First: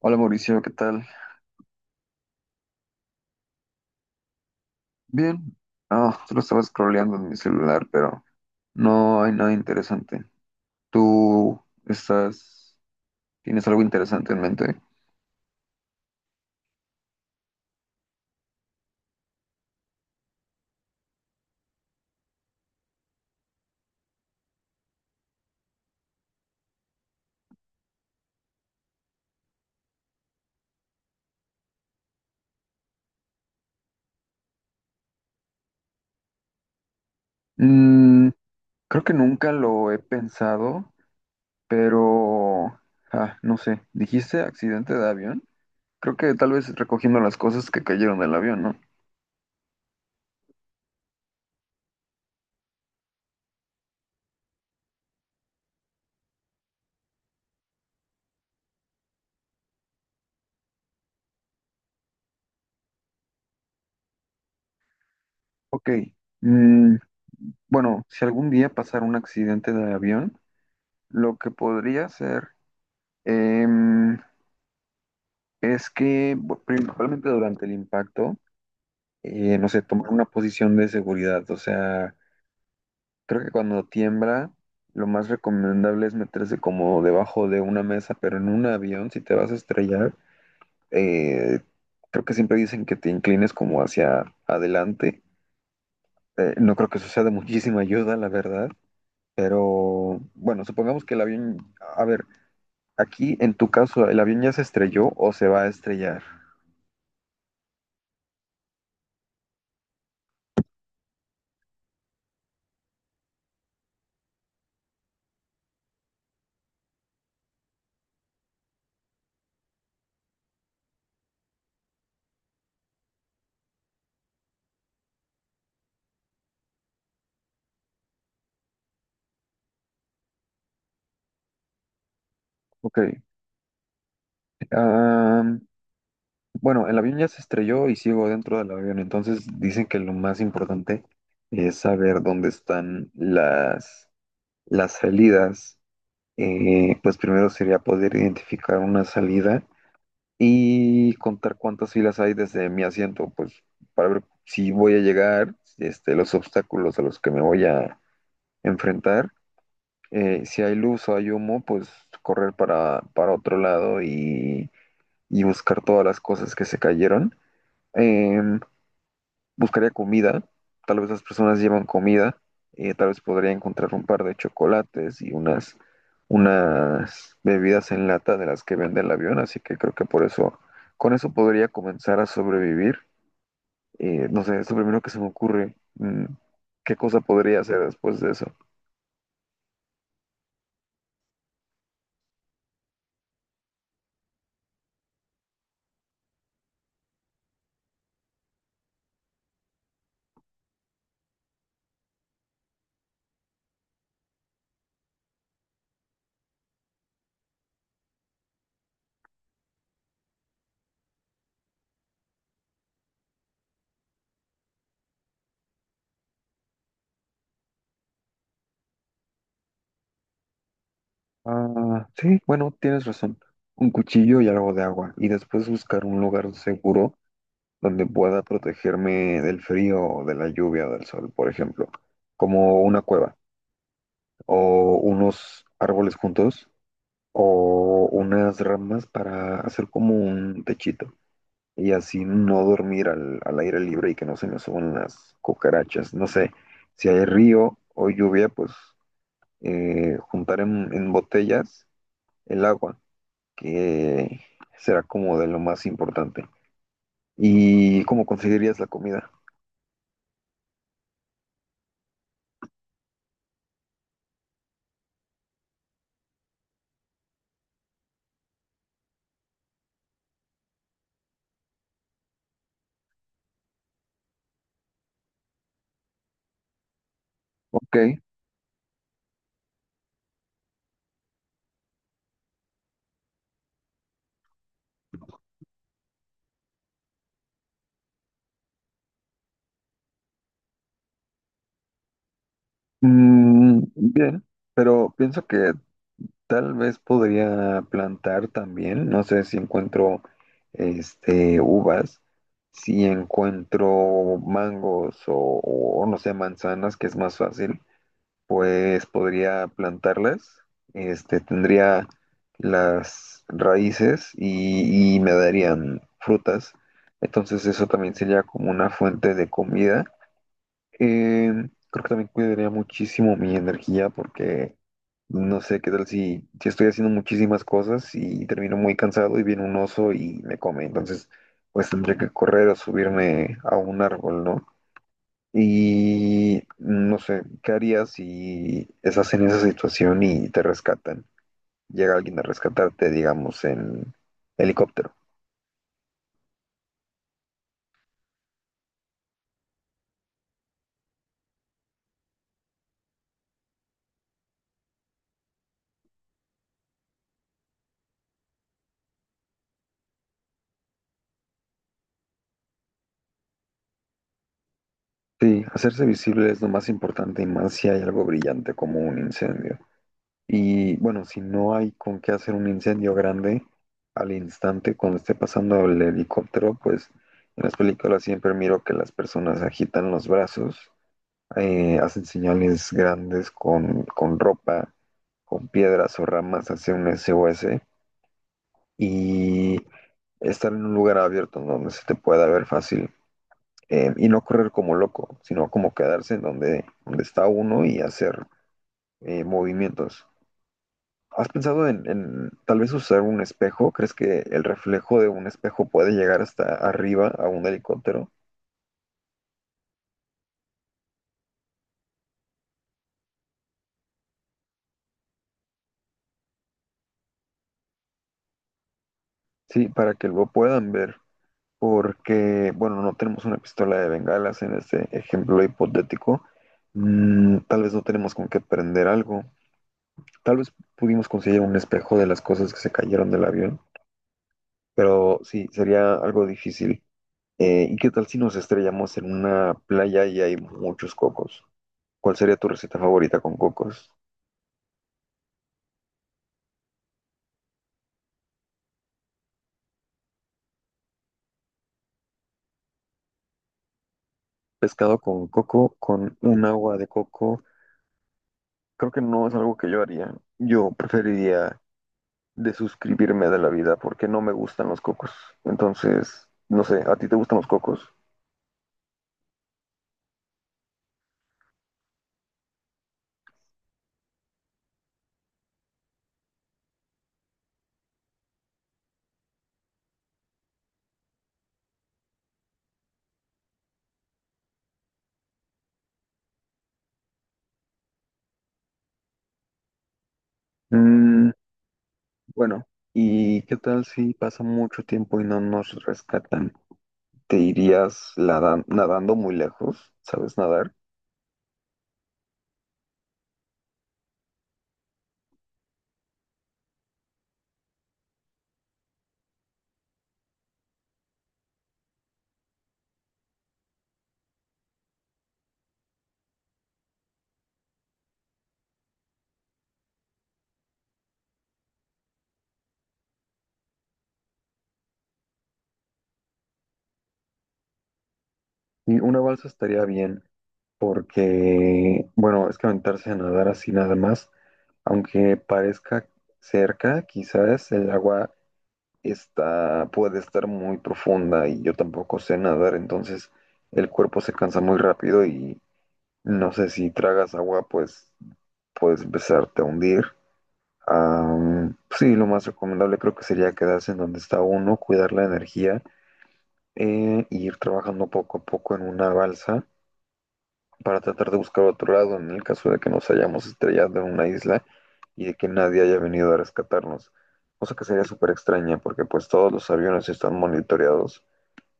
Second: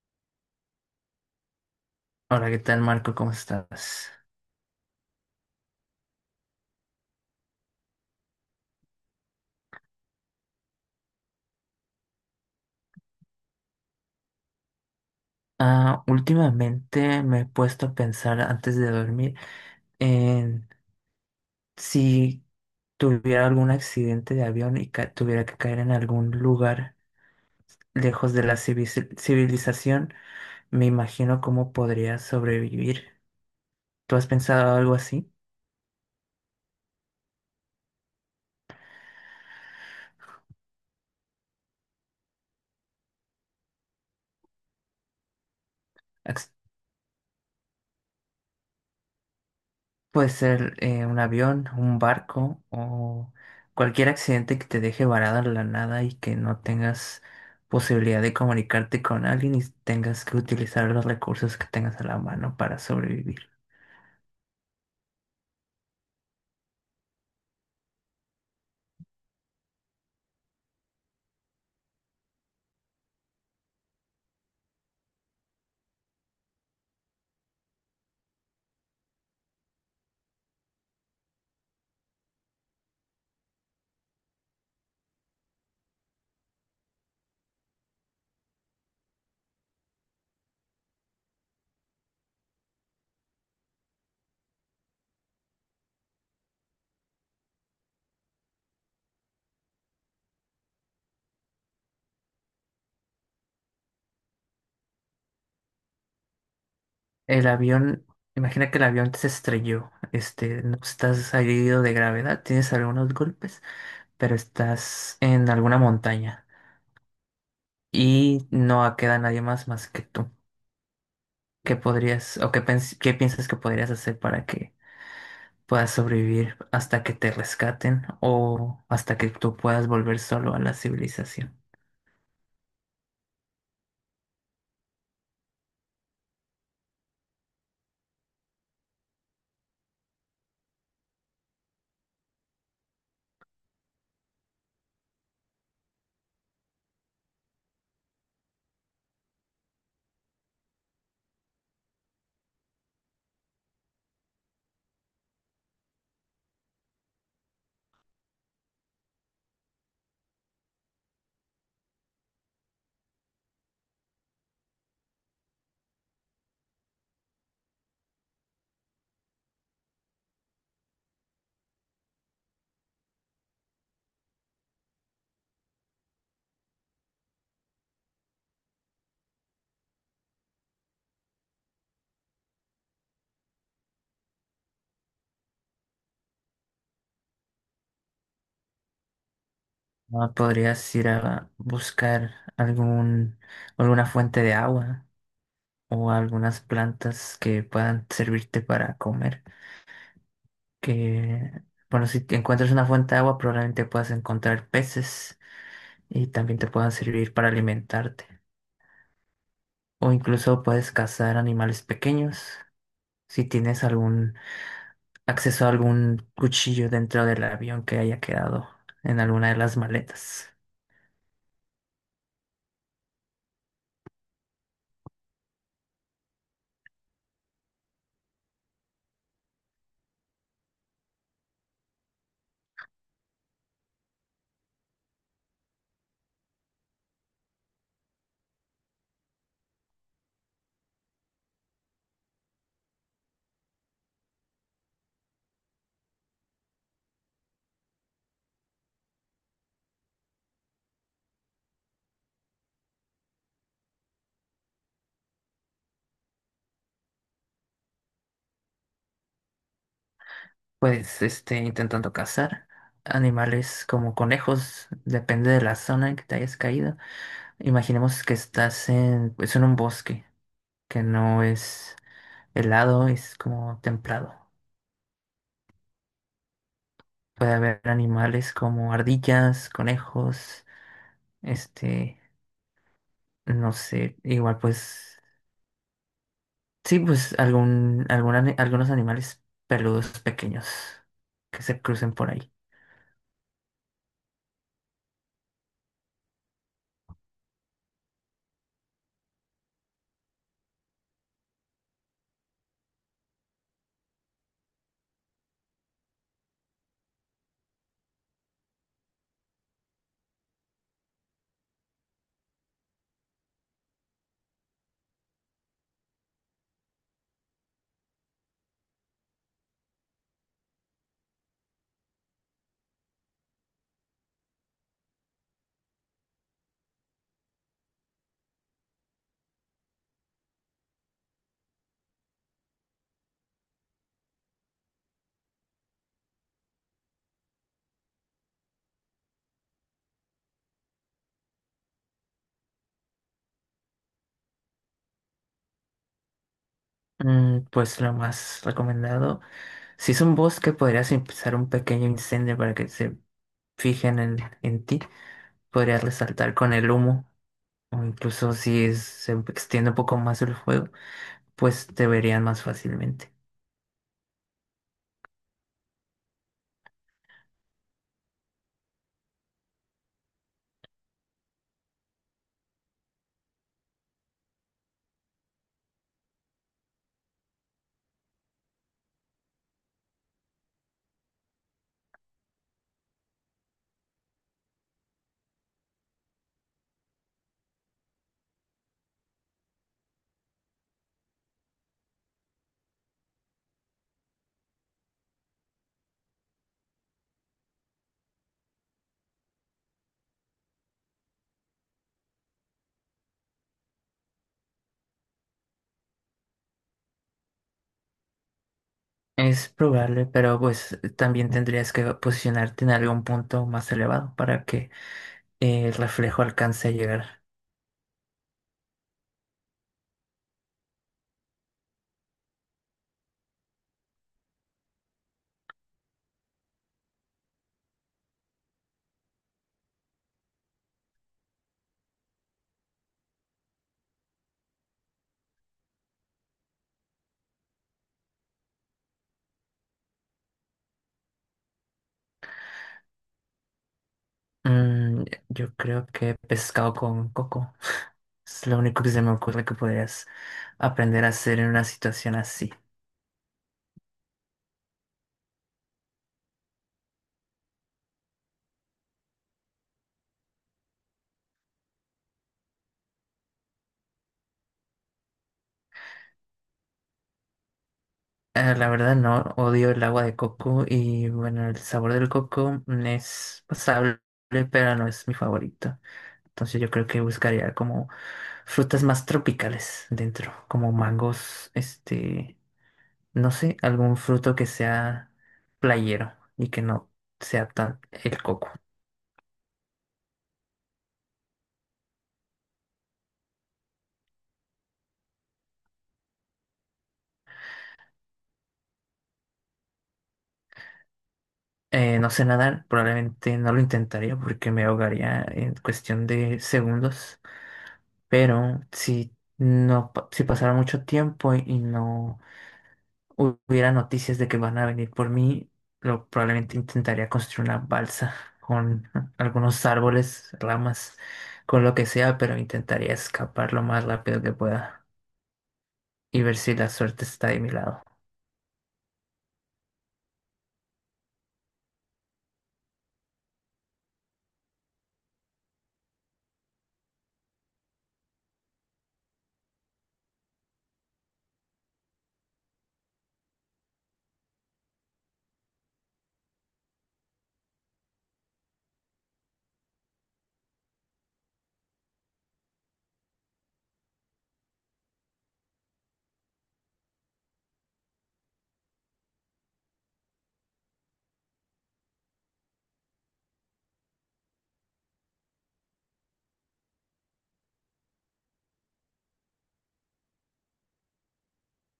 Hola Mauricio, ¿qué tal? Hola, ¿qué tal, Marco? ¿Cómo estás? Bien. Ah, solo estaba scrolleando en mi celular, pero no hay nada interesante. ¿Tú estás, tienes algo interesante en mente? Ah, últimamente me he puesto a pensar antes de dormir en si tuviera algún accidente de avión y tuviera que caer en algún lugar lejos de la civilización, me imagino cómo podría sobrevivir. ¿Tú has pensado algo así? Mm, creo que nunca lo he pensado, pero no sé. ¿Dijiste accidente de avión? Creo que tal vez recogiendo las cosas que cayeron del avión, ¿no? Puede ser un avión, un barco o cualquier accidente que te deje varado en la nada y que no tengas posibilidad de comunicarte con alguien y tengas que utilizar los recursos que tengas a la mano para sobrevivir. Ok. Mm, bueno, si algún día pasara un accidente de avión, lo que podría hacer, em, principalmente durante el impacto, no sé, tomar una posición de seguridad. O sea, creo que cuando tiembla, lo más recomendable es meterse como debajo de una mesa, pero en un avión, si te vas a estrellar, eh, creo que siempre dicen que te inclines como hacia adelante. No creo que eso sea de muchísima ayuda, la verdad. Pero bueno, supongamos que el avión, a ver, aquí en tu caso, ¿el avión ya se estrelló o se va a estrellar? El avión, imagina que el avión se estrelló, este, no estás herido de gravedad, tienes algunos golpes, pero estás en alguna montaña y no queda nadie más que tú. ¿Qué podrías o qué piensas que podrías hacer para que puedas sobrevivir hasta que te rescaten o hasta que tú puedas volver solo a la civilización? Ok. Am, bueno, el avión ya se estrelló y sigo dentro del avión, entonces dicen que lo más importante es saber dónde están las salidas. Pues primero sería poder identificar una salida y contar cuántas filas hay desde mi asiento, pues para ver si voy a llegar, este, los obstáculos a los que me voy a enfrentar. Si hay luz o hay humo, pues correr para otro lado y buscar todas las cosas que se cayeron. em, buscaría comida, tal vez las personas llevan comida, tal vez podría encontrar un par de chocolates y unas bebidas en lata de las que vende el avión, así que creo que por eso, con eso podría comenzar a sobrevivir. No sé, es lo primero que se me ocurre. ¿Qué cosa podría hacer después de eso? Ah, podrías ir a buscar algún, alguna fuente de agua o algunas plantas que puedan servirte para comer. Que, bueno, si te encuentras una fuente de agua, probablemente puedas encontrar peces y también te puedan servir para alimentarte. O incluso puedes cazar animales pequeños. Si tienes algún acceso a algún cuchillo dentro del avión que haya quedado en alguna de las maletas. Ah, sí, bueno, tienes razón. Un cuchillo y algo de agua. Y después buscar un lugar seguro donde pueda protegerme del frío, o de la lluvia o del sol, por ejemplo, como una cueva o unos árboles juntos o unas ramas para hacer como un techito y así no dormir al aire libre y que no se me suban las cucarachas. No sé, si hay río o lluvia, pues juntar en botellas el agua, que será como de lo más importante. ¿Y cómo conseguirías la comida? Pues, este, intentando cazar animales como conejos, depende de la zona en que te hayas caído. Imaginemos que estás en, pues, en un bosque que no es helado, es como templado. Puede haber Ok. animales como ardillas, conejos, este, no sé, igual pues sí, pues algún algunos animales peludos pequeños que se crucen por ahí. Bien, pero pienso que tal vez podría plantar también. No sé si encuentro este uvas, si encuentro mangos o no sé, manzanas, que es más fácil, pues podría plantarlas. Este tendría las raíces y me darían frutas. Entonces eso también sería como una fuente de comida. eh, Creo que también cuidaría muchísimo mi energía porque no sé qué tal si estoy haciendo muchísimas cosas y termino muy cansado y viene un oso y me come. Entonces, pues tendría que correr o subirme a un árbol, ¿no? Y no sé, ¿qué harías si estás en esa situación y te rescatan? Llega alguien a rescatarte, digamos, en helicóptero. Mm, pues lo más recomendado, si es un bosque, podrías empezar un pequeño incendio para que se fijen en ti. Podrías resaltar con el humo, o incluso si se extiende un poco más el fuego, pues te verían más fácilmente. Sí, hacerse visible es lo más importante y más si hay algo brillante como un incendio. Y bueno, si no hay con qué hacer un incendio grande al instante cuando esté pasando el helicóptero, pues en las películas siempre miro que las personas agitan los brazos, hacen señales grandes con ropa, con piedras o ramas hacia un SOS y estar en un lugar abierto en donde se te pueda ver fácil. Y no correr como loco, sino como quedarse en donde, donde está uno y hacer movimientos. ¿Has pensado en tal vez usar un espejo? ¿Crees que el reflejo de un espejo puede llegar hasta arriba a un helicóptero? Es probable, pero pues también tendrías que posicionarte en algún punto más elevado para que el reflejo alcance a llegar. Sí, para que lo puedan ver, porque, bueno, no tenemos una pistola de bengalas en este ejemplo hipotético. Tal vez no tenemos con qué prender algo. Tal vez pudimos conseguir un espejo de las cosas que se cayeron del avión, pero sí, sería algo difícil. ¿Y qué tal si nos estrellamos en una playa y hay muchos cocos? ¿Cuál sería tu receta favorita con cocos? Mm, yo creo que pescado con coco. Es lo único que se me ocurre que podrías aprender a hacer en una situación así. Pescado con coco, con un agua de coco, creo que no es algo que yo haría. Yo preferiría desuscribirme de la vida porque no me gustan los cocos. Entonces, no sé, ¿a ti te gustan los cocos? La verdad no, odio el agua de coco y bueno, el sabor del coco mm, es pasable, pero no es mi favorito. Entonces yo creo que buscaría como frutas más tropicales dentro, como mangos, este, no sé, algún fruto que sea playero y que no sea tan el coco. Mm, bueno, ¿y qué tal si pasa mucho tiempo y no nos rescatan? ¿ Nadando muy lejos? ¿Sabes nadar? No sé nadar, probablemente no lo intentaría porque me ahogaría en cuestión de segundos, pero si no, si pasara mucho tiempo y no hubiera noticias de que van a venir por mí, lo, probablemente intentaría construir una balsa con algunos árboles, ramas, con lo que sea, pero intentaría escapar lo más rápido que pueda y ver si la suerte está de mi lado. Y una balsa estaría bien porque, bueno, es que aventarse a nadar así nada más. Aunque parezca cerca, quizás el agua puede estar muy profunda y yo tampoco sé nadar, entonces el cuerpo se cansa muy rápido y no sé si tragas agua, pues puedes empezarte a hundir. Sí, lo más recomendable creo que sería quedarse en donde está uno, cuidar la energía, e ir trabajando poco a poco en una balsa para tratar de buscar otro lado en el caso de que nos hayamos estrellado en una isla y de que nadie haya venido a rescatarnos. Cosa que sería súper extraña porque pues todos los aviones están monitoreados.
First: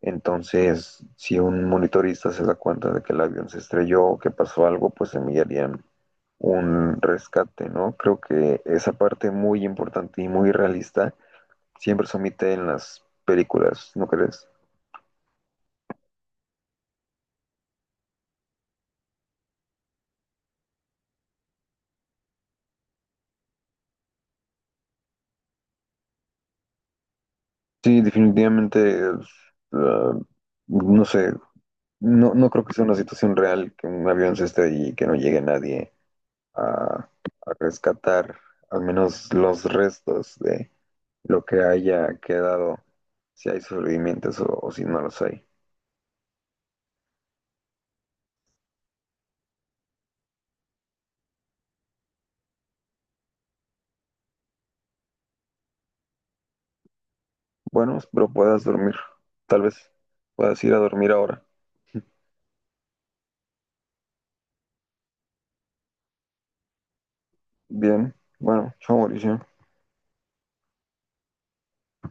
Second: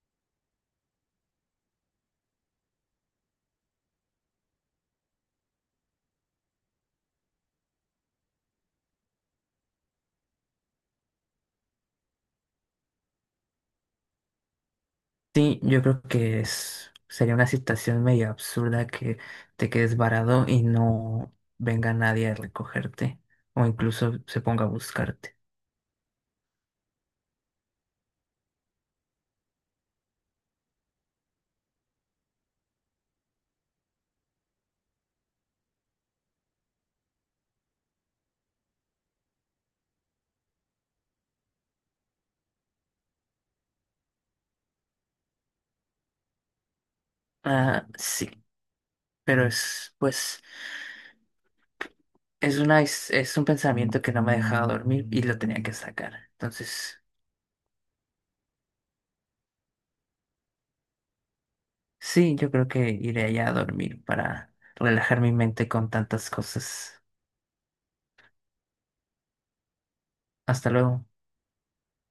Entonces, si un monitorista se da cuenta de que el avión se estrelló o que pasó algo, pues enviarían un rescate, ¿no? Creo que esa parte muy importante y muy realista siempre se omite en las películas, ¿no crees? Sí, yo creo que es, sería una situación medio absurda que te quedes varado y no venga nadie a recogerte o incluso se ponga a buscarte. Sí, definitivamente, es, uh, no sé, no, no creo que sea una situación real que un avión se estrelle y que no llegue nadie a, a rescatar al menos los restos de lo que haya quedado, si hay sobrevivientes o si no los hay. Ah, sí, pero es, pues, es una, es un pensamiento que no me dejaba dormir y lo tenía que sacar. Entonces, Bueno, espero puedas dormir. Tal vez puedas ir a dormir ahora. sí, yo creo que iré allá a dormir para relajar mi mente con tantas cosas. Bien, bueno, chao Mauricio. Hasta luego.